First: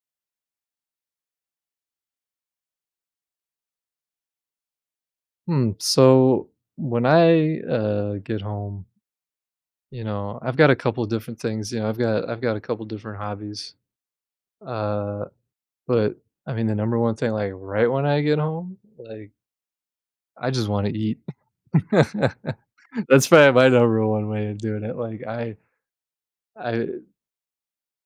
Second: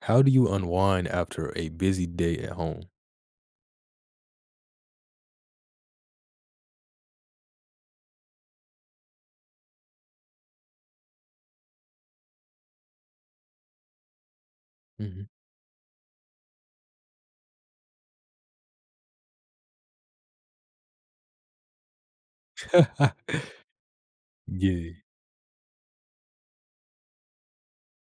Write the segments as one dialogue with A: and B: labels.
A: How do you unwind after a busy day at home?
B: Hmm. So when I get home, you know, I've got a couple of different things. You know, I've got a couple different hobbies.
A: Mhm.
B: Uh, but I mean, the number one thing, like right when I get home, like I just want to eat. That's probably my number one way of doing
A: Yeah,
B: it. Like I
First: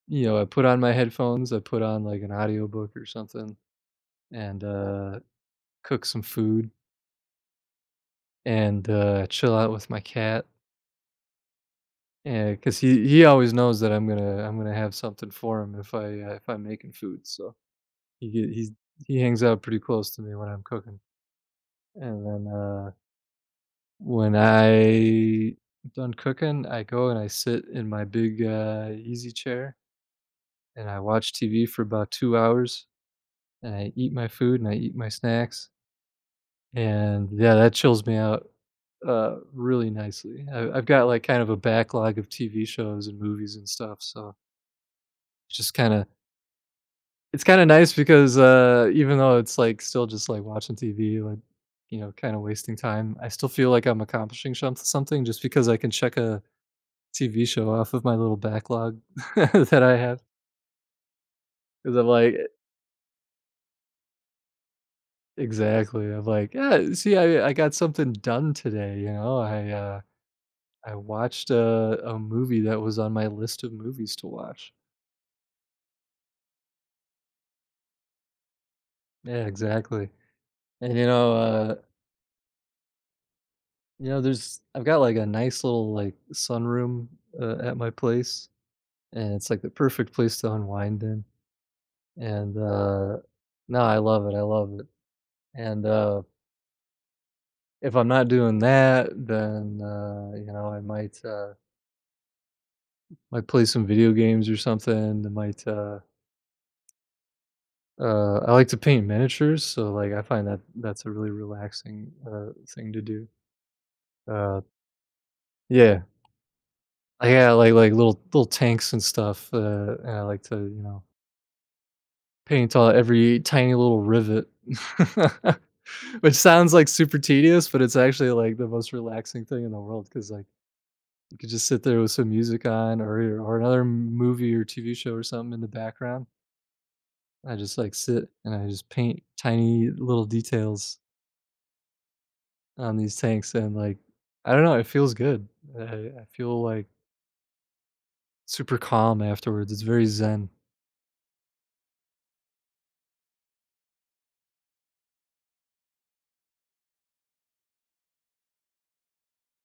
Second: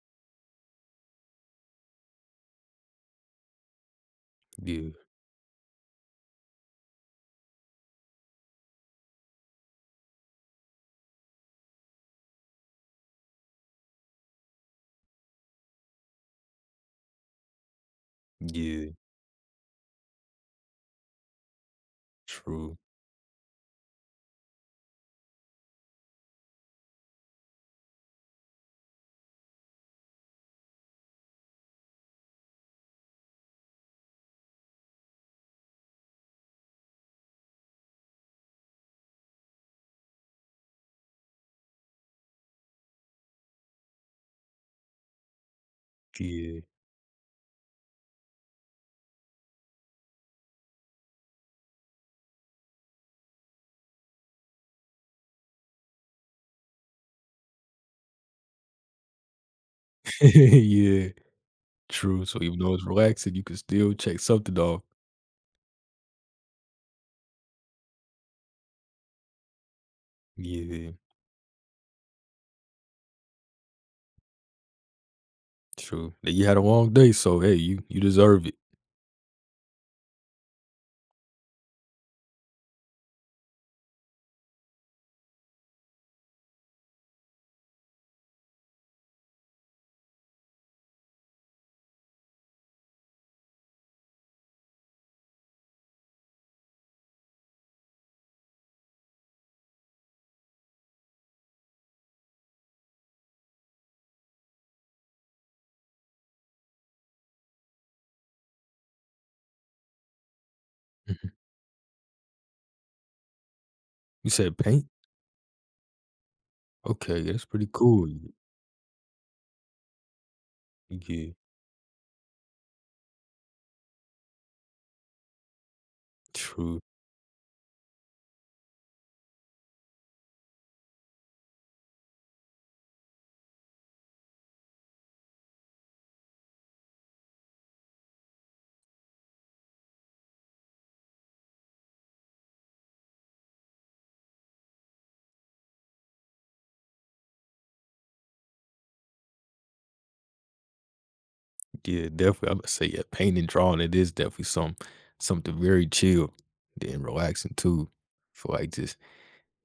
B: you know I put on my headphones, I put on like an audiobook or something, and
A: yeah,
B: cook some food and chill out with my cat. Yeah, because he always knows that I'm gonna have something for him if if I'm making food, so he get he's
A: yeah,
B: he hangs out pretty close to me when I'm cooking, and then,
A: true,
B: when I done cooking, I go and I sit in my big, easy chair, and I watch TV for about 2 hours, and I eat my food and I eat my snacks, and yeah, that chills me out, really nicely. I've got, like, kind of a backlog of TV shows and movies and stuff, so just kinda
A: yeah,
B: it's kinda nice because, even though it's, like, still just, like, watching TV, like, you know, kinda wasting time, I still feel like I'm accomplishing shom something just because I can check a TV show off of my little backlog that I have.
A: yeah,
B: Because 'cause I'm
A: true.
B: like
A: So even though it's relaxing, you can still check something off.
B: exactly, I'm like, "Yeah, see, I got something done today," you know?
A: Yeah,
B: I watched a movie that was on my list of movies to watch.
A: true. Now, you had a long day, so hey, you deserve it.
B: Yeah, exactly, and, you know, there's I've got, like, a nice little, like, sunroom, at my place. And it's like the perfect place to unwind in, and, uh, no, I love it, and, uh, if I'm not doing that, then, you know, I might play some video games or something, I might, I like to paint miniatures, so, like, I find that that's a really
A: Mhm.
B: relaxing, thing to do.
A: You said
B: Uh,
A: paint?
B: yeah.
A: Okay,
B: I
A: that's
B: got,
A: pretty
B: like,
A: cool.
B: little
A: y-
B: little tanks and stuff, and I like to, you know,
A: Yeah,
B: paint on every tiny little rivet. Which sounds,
A: true.
B: like, super tedious, but it's actually, like, the most relaxing thing in the world because like, you could just sit there with some music on or another movie or TV show or something in the background. I just, like, sit and I just paint tiny little details on these tanks and, like, I don't know, it feels good. I feel, like, super calm afterwards. It's very zen.
A: Yeah, definitely. I'm gonna say yeah, paint and drawing. It is definitely something very chill, then relaxing too. For like just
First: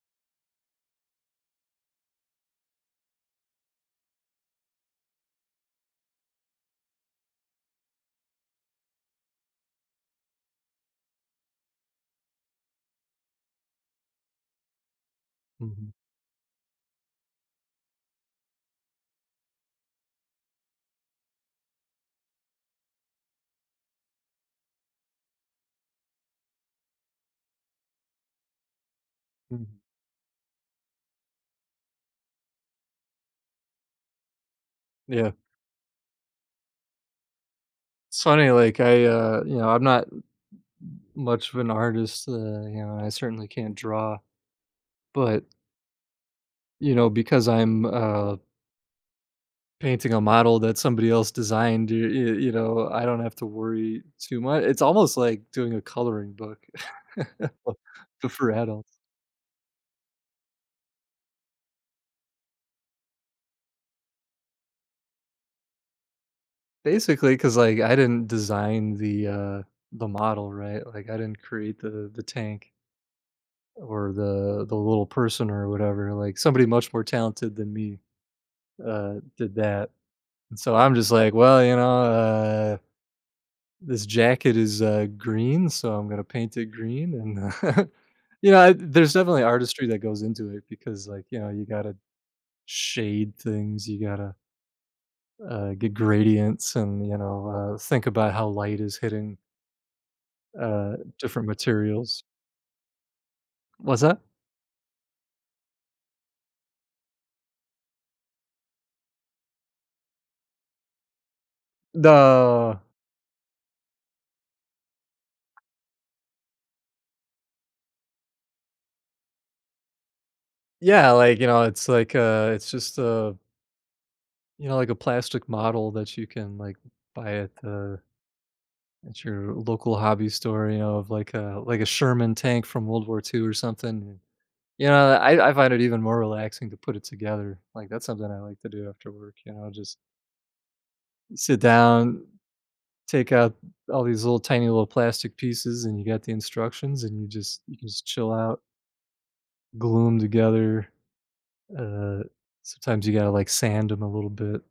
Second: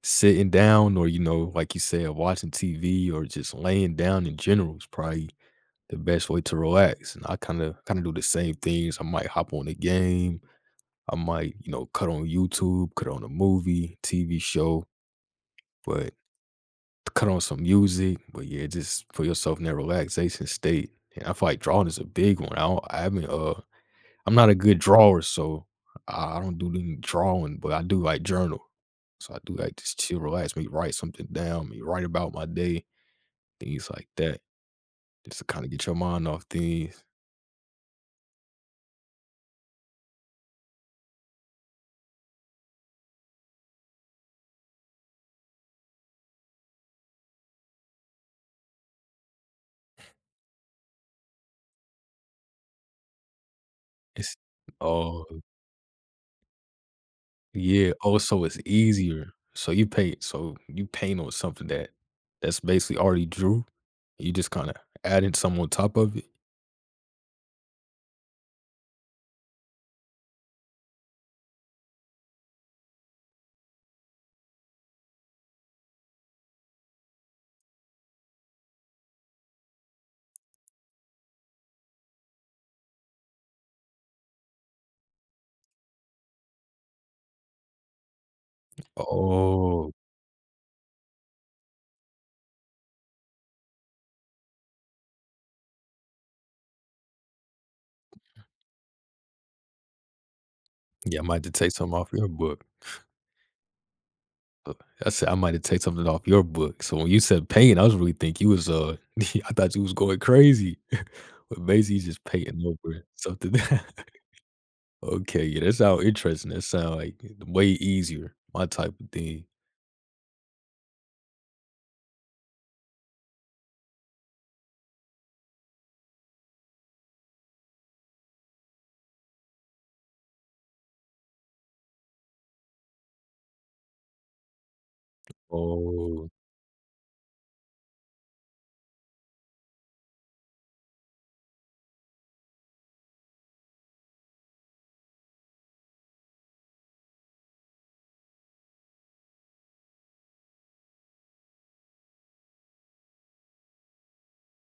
A: sitting down or, you know, like you said, watching TV or just laying down in general is probably the best way to relax, and I kinda do the same things. I might hop on a game, I might, you know, cut on YouTube, cut on a movie, TV show,
B: Mhm,
A: but cut on some music, but, yeah, just put yourself in that relaxation state, and I feel like drawing is a big one. I haven't I'm not a good drawer, so I don't do any drawing, but I do like journal. So I do like
B: mhm.
A: just chill, relax, me write something down, me write about my day, things like that,
B: Yeah.
A: just to kind of get your mind off things.
B: It's funny, like, you know, I'm not much of an artist, you know, I certainly can't draw, but, you know, because I'm, painting a model that somebody else designed, you know, I don't have to worry
A: It's
B: too much. It's almost
A: oh
B: like doing a coloring book
A: yeah, oh
B: but
A: so
B: for
A: it's
B: adults.
A: easier. So you paint on something that that's basically already drew. You just kind of adding some on top of it.
B: Basically, because like I didn't design the model, right? Like I didn't create the tank or the little person or whatever. Like somebody much more talented than me did that. And so I'm just like, well, you know, this jacket is, green, so I'm gonna paint it green and, uh, you know, I there's definitely artistry
A: Oh
B: that goes into it because, like, you know, you gotta shade things, you gotta, get gradients and, you know, think about how light is hitting,
A: yeah, I might have
B: different
A: to take some off
B: materials.
A: your book.
B: What's that?
A: I said I might have take something off your book. So when you said pain, I was really think you was I thought you was going crazy. But basically you just painting
B: No.
A: over something. Okay, yeah, that sound interesting. That sound like way easier, my type of thing.
B: Yeah, like, you know, it's like, it's just, a you know, like a plastic model that you can, like, buy at the It's your local hobby store, you know, of like a Sherman tank from World War II or something. You know, I find it even more
A: Oh,
B: relaxing to put it together. Like that's something I like to do after work, you know, just sit down, take out all these little tiny little plastic pieces and you got the instructions and you can just chill out, glue them together. Uh sometimes you got to like sand them a little bit,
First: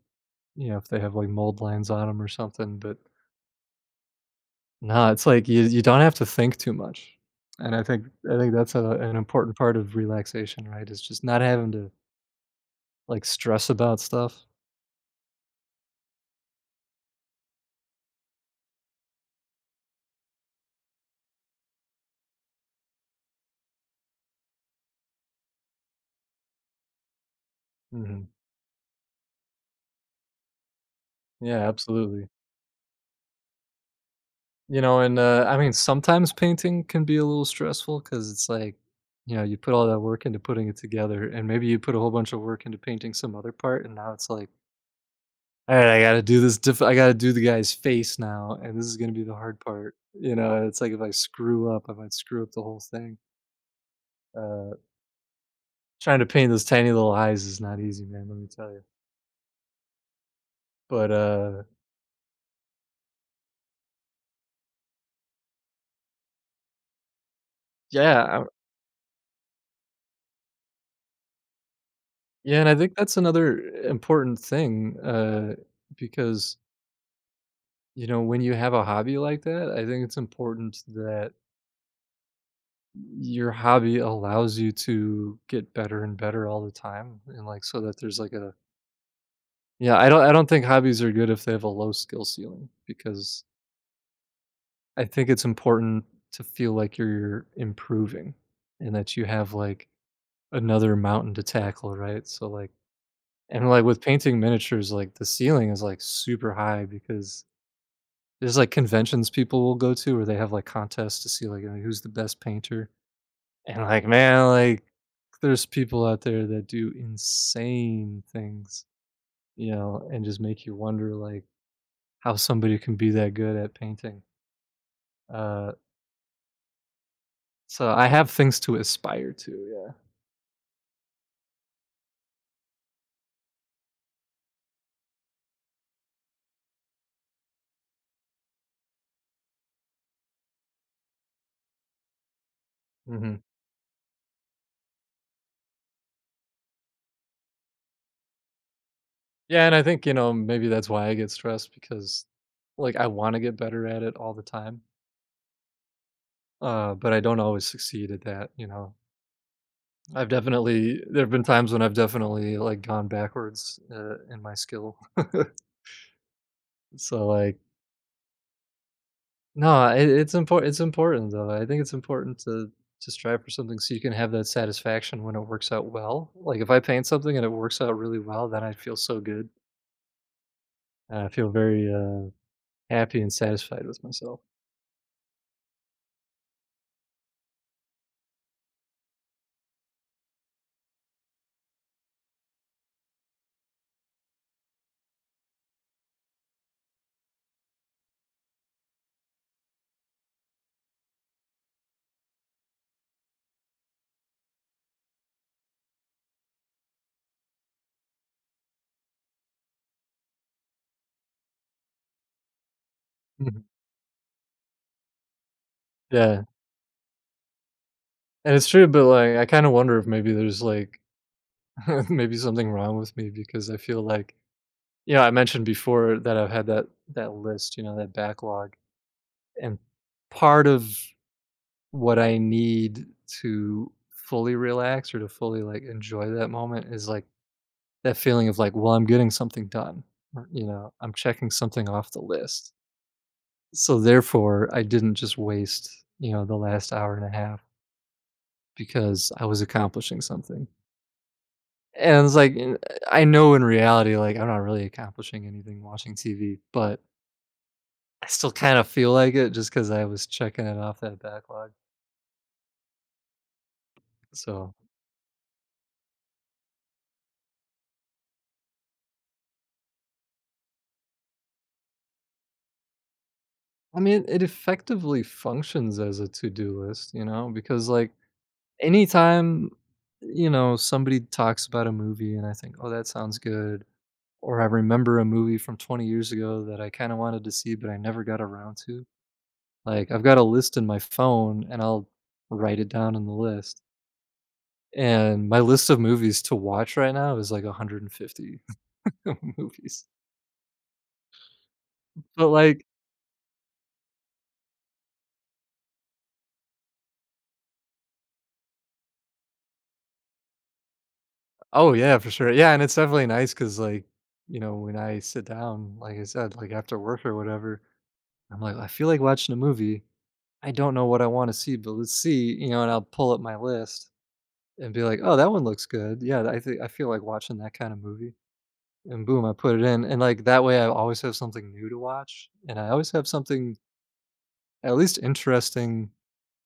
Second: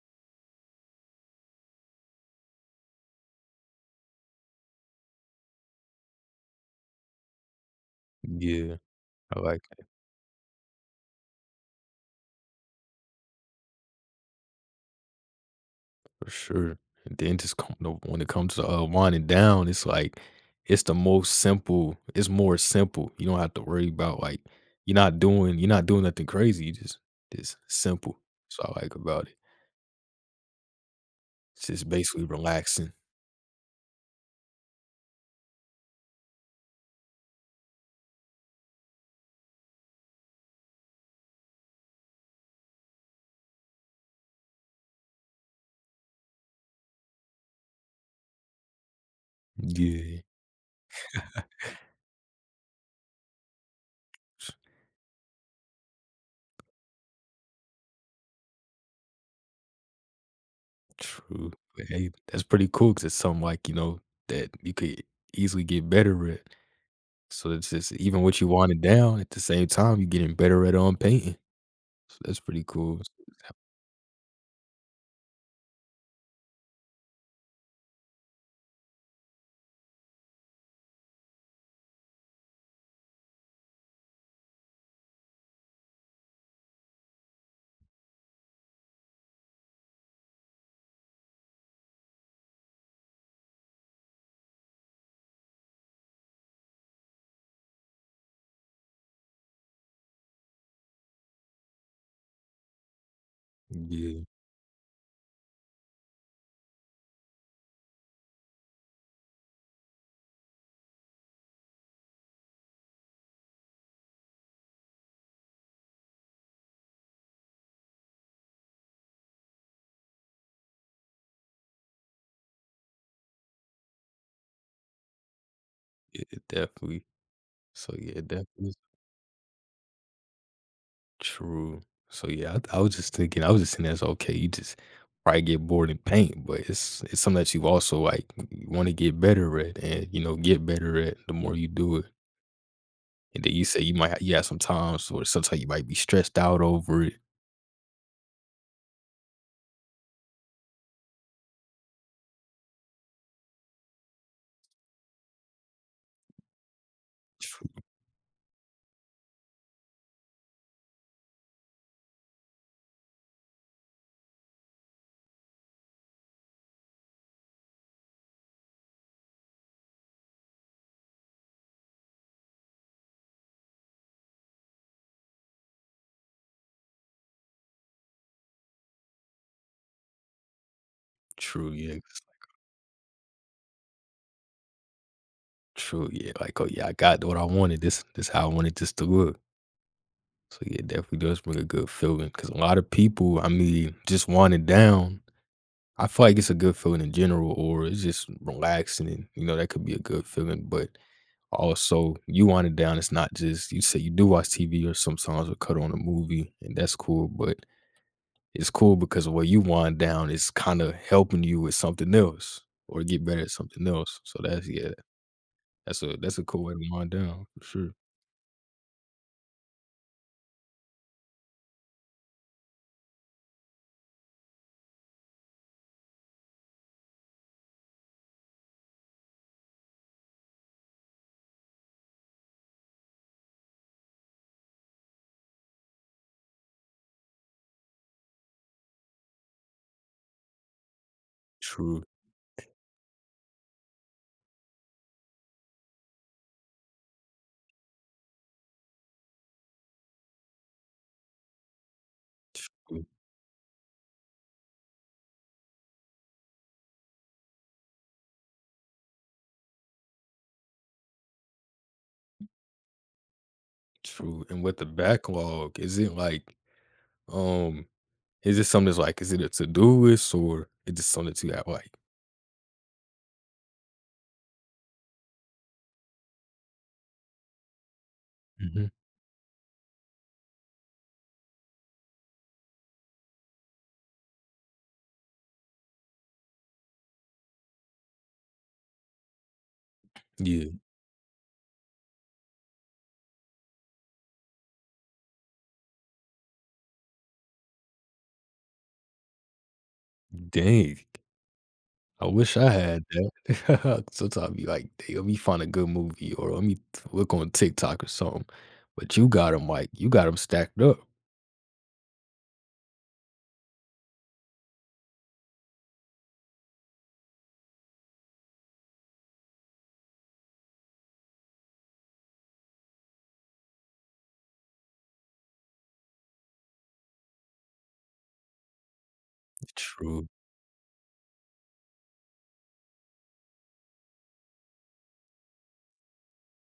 B: you know, if they have like mold lines on them or something, but no, it's like you don't have to think too much, and I think that's
A: yeah.
B: a an
A: I
B: important
A: like
B: part
A: it
B: of relaxation, right? Is just not having to, like, stress about stuff.
A: for sure. And then just come to, when it comes to winding down, it's like it's more simple. You don't have to worry about like you're not doing nothing crazy. You just simple.
B: Mhm.
A: So I like about it. It's
B: Yeah,
A: just basically
B: absolutely.
A: relaxing.
B: You know, and, I mean, sometimes painting can be a little stressful because it's like, you know, you put all that work into putting it together, and maybe you put a whole bunch of work into painting some other part, and now it's like, "Alright, I gotta do this diff I gotta do the guy's face now, and this is gonna be the hard part."
A: Yeah.
B: You know, it's like if I screw up, I might screw up the whole thing. Uh Trying to paint those tiny little eyes is not easy, man, let me tell you. But,
A: Tr True. But, hey, that's pretty cool because it's something like, you know, that you could easily get better at. So it's just even what
B: yeah, I
A: you wanted down, at the same time, you're getting better at, on painting. So that's
B: yeah,
A: pretty
B: and I think
A: cool.
B: that's another important thing, because, you know, when you have a hobby like that, I think it's important that your hobby allows you to get better and better all the time and, like, so that there's, like, a yeah, I don't think hobbies are good if they have a low skill ceiling because I think it's important to feel like you're improving and that you have, like, another mountain to tackle, right? So, like and, like, with
A: Yeah.
B: painting miniatures, like, the ceiling is, like, super high because there's, like, conventions people will go to where they have, like, contests to see, like, you who's the best painter, and, like, man, like, there's people out there that do insane things, you know, and just make you wonder, like, how somebody can be that good at painting. Uh,
A: Yeah, definitely.
B: so
A: So,
B: I
A: yeah,
B: have things
A: definitely
B: to aspire to,
A: true. So, yeah, I was just thinking I was just saying that's okay. You just probably get bored and paint, but it's something that you also, like, wanna get better at and, you know, get better at the more you do it.
B: yeah. Mhm.
A: And then you say you might ha you have some times where sometimes you might be stressed out over it.
B: Yeah, and I think, you know, maybe that's why I get stressed because like I want to get better at it all the time. But I don't always
A: True,
B: succeed at that, you know. I've definitely there've been times when I've definitely like gone backwards in my skill. So like no, it's important though. I think it's important to strive for something so you can have that satisfaction when it works out well. Like if I paint something and it works out really well, then I feel so good. And I feel
A: true,
B: very
A: yeah, s-
B: happy and satisfied with myself.
A: true, yeah, like, "Oh, yeah, I got what I wanted, this how I wanted this to look." So, yeah, definitely does bring a good feeling. Because a lot of people, I mean, just winding down, I feel like it's a good feeling in general or it's just relaxing and, you know, that could be a good feeling, but also, you winding down, it's not just you say you do watch TV or sometimes we cut on a movie, and that's cool, but it's cool because what you wind down is kinda helping you with something else or get better at something else. So that's yeah, that's a that's
B: Yeah,
A: a cool way to wind down for sure.
B: and it's true, but, like, I kinda wonder if maybe there's, like, maybe something wrong with me because I feel like you know, I mentioned before that I've had that list, you know, that backlog, and part of what I need to fully relax or to fully, like, enjoy that moment is, like, that feeling of, like, "Well, I'm getting something done," or, you know, "I'm checking something
A: True,
B: off the list." So, therefore, I didn't just waste, you know, the last hour and a half because I was accomplishing something. And it's like, n
A: true,
B: I know in reality, like, I'm not really accomplishing anything watching TV, but I still kind of feel like it just because I was checking it off that backlog.
A: true. And
B: So,
A: with the backlog, is it like, um, is it something that's like, is it a to-do list or is it something that you have like
B: I mean, it effectively functions as a to-do list, you know, because, like,
A: mhm.
B: anytime, you know, somebody talks about a movie and I think, "Oh, that sounds good," or I remember a movie from 20 years ago that I kinda wanted to see, but I never got around to, like, I've got a
A: Yeah.
B: list in my phone and I'll write it down in the list. And my list of movies to watch right now is like 150 movies.
A: Dang. I
B: But
A: wish I
B: like
A: had that. Sometimes I be like, "Dang, let me find a good movie or let me t look on TikTok or something." But you got them, like you got them stacked up.
B: oh yeah, for sure. Yeah, and it's definitely nice because, like, you know, when I sit down, like I said, like after work or whatever, I'm like, "I feel like watching a movie. I don't know what I wanna see, but let's see," you know, and I'll pull up my list and be like, "Oh, that one looks good. Yeah, I think I feel like watching that kind of movie." And boom, I put it in. And
A: True.
B: like that way I always have something new to watch, and I always have something at least interesting.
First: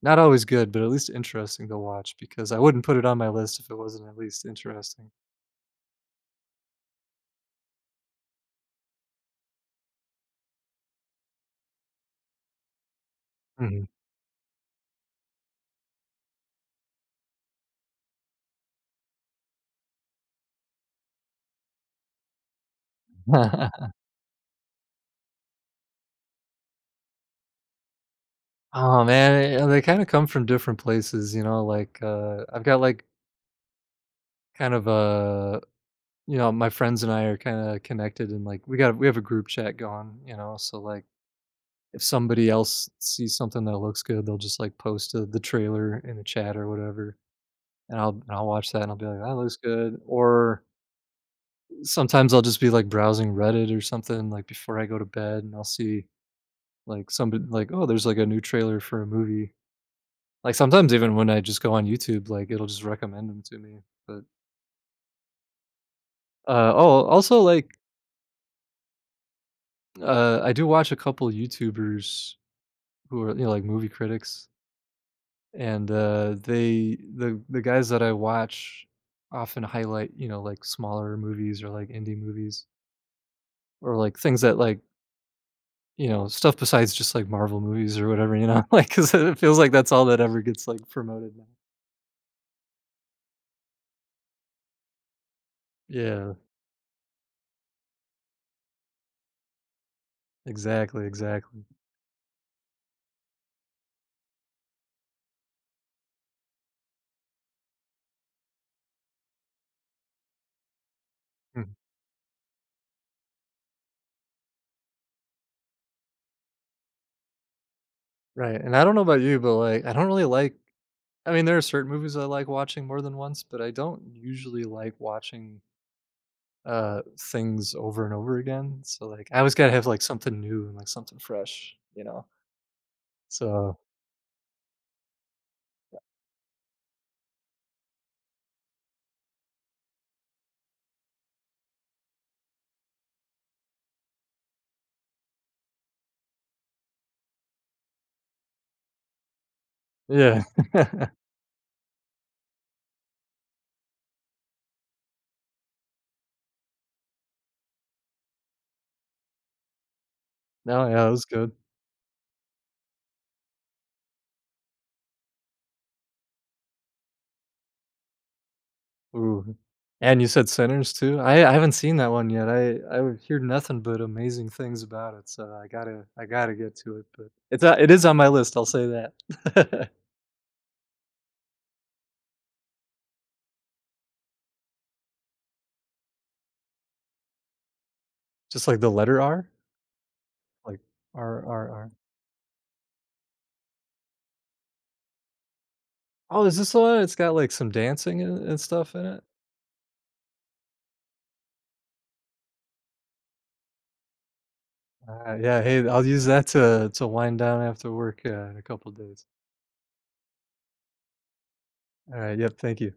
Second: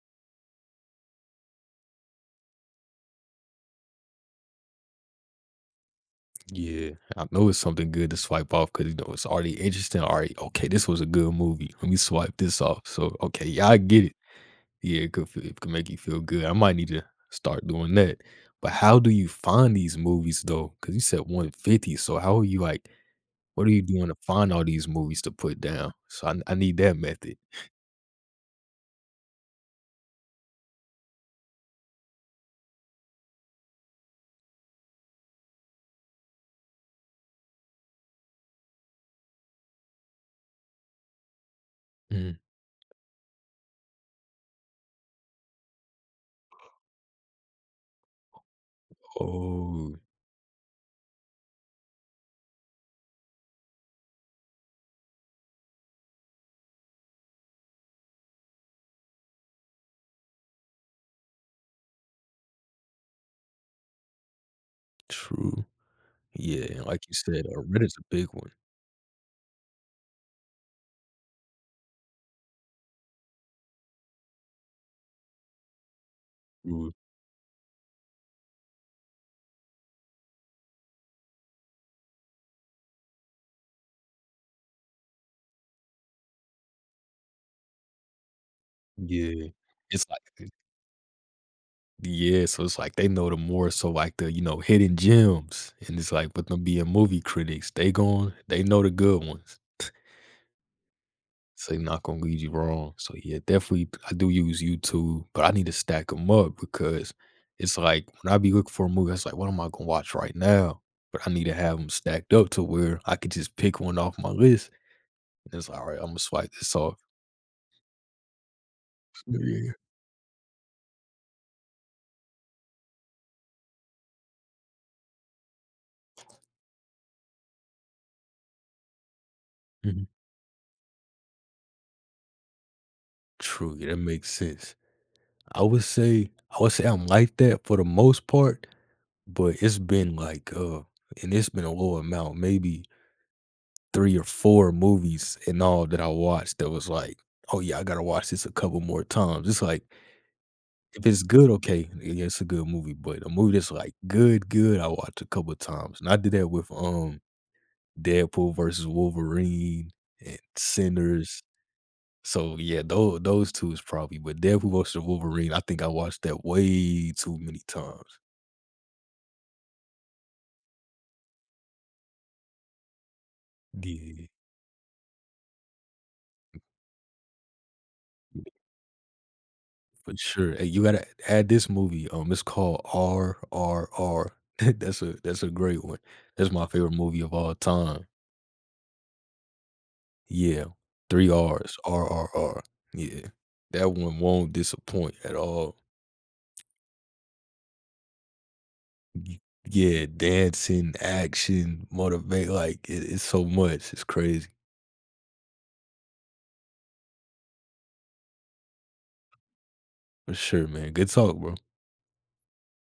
B: Not always good, but at least interesting to watch because I wouldn't put it on my list if it wasn't at least interesting.
A: Yeah, I know it's something good to swipe off because you know it's already interesting. Already, okay, this was a good movie. Let me swipe this off. So, okay, yeah, I
B: Mhm.
A: get it. Yeah, it could make you feel good. I might need to start doing that. But how do you find these movies though? Because you said 150. So how are you like? What are you doing to find all these movies to put down? So I need that method.
B: Aw, man, they kinda come from different places, you know, like, I've got, like, kind of a you know, my friends and I are kinda connected and, like, we have a group chat going, you know, so, like, if
A: Mm.
B: somebody else sees something that looks good, they'll just, like, post, the trailer in the chat or whatever, and I'll watch that and I'll be like, "That looks
A: Oh,
B: good," or sometimes I'll just be, like, browsing Reddit or something, like, before I go to bed, and I'll see, like, somebody like, "Oh, there's, like, a new trailer for a movie." Like, sometimes even when I just go on YouTube, like, it'll just recommend them to me, but,
A: true. Yeah, and like
B: oh,
A: you
B: also,
A: said,
B: like,
A: Reddit's a big one.
B: I do watch a couple YouTubers who are, you know, like, movie critics, and,
A: Ooh,
B: they the guys that I watch often highlight, you know, like, smaller movies or, like, indie movies or, like, things that, like you know, stuff besides just, like, Marvel movies or whatever, you know, like because it
A: yeah,
B: feels like that's
A: it's
B: all that
A: like
B: ever gets, like, promoted now.
A: yeah, so it's like they know the more so like the, you know, hidden gems. And it's like
B: Yeah,
A: with them being movie critics, they know the good ones.
B: exactly, exactly.
A: So they not gonna lead you wrong. So yeah, definitely I do use YouTube, but I need to stack them up because it's like when I be looking for a movie, it's like, what am I gonna watch right now? But I need to
B: Mhm,
A: have them stacked up to where I could just pick one off my list. And it's like, all right, I'm gonna swipe this off.
B: right, and I don't know about
A: So,
B: you, but,
A: yeah.
B: like, I don't really like I mean, there are certain movies I like watching more than once, but I don't usually like watching, uh, things over and over again, so, like, I always gotta have, like,
A: Mhm.
B: something new and, like, something fresh, you know?
A: True,
B: So,
A: yeah, that makes sense. I would say I'm like that for the most part but it's been like, and it's been a low amount, maybe 3 or 4 movies in all that I watched that was like, "Oh, yeah, I gotta watch this a couple more times." It's like,
B: yeah.
A: if it's good, okay, yeah, it's a good movie, but a movie that's like good, good, I watch a couple times, and I did that with, Deadpool versus Wolverine and
B: No, yeah, it was
A: Sinners.
B: good.
A: So, yeah, those 2 is probably but Deadpool versus Wolverine, I think I watched that way too many times.
B: Ooh, and you said Sinners too? I haven't seen that one yet. I hear nothing but
A: Yeah.
B: amazing things about it, so I gotta get to it, but it is on my list, I'll say that.
A: For sure. Hey, you gotta add this movie. It's called RRR. That's a great one. That's my favorite movie of all time.
B: Just like the letter R?
A: Yeah.
B: Like
A: Three
B: R R
A: R's.
B: R.
A: RRR. Yeah. That one won't disappoint at all.
B: Oh, is this the one it has got, like, some dancing and stuff in it?
A: Y- Yeah, dancing, action, motivate, like it, it's so much. It's crazy.
B: Alright, yeah, hey, I'll use that to wind down after work, in a couple days.
A: For sure, man. Good talk, bro.
B: Alright, yep, thank you.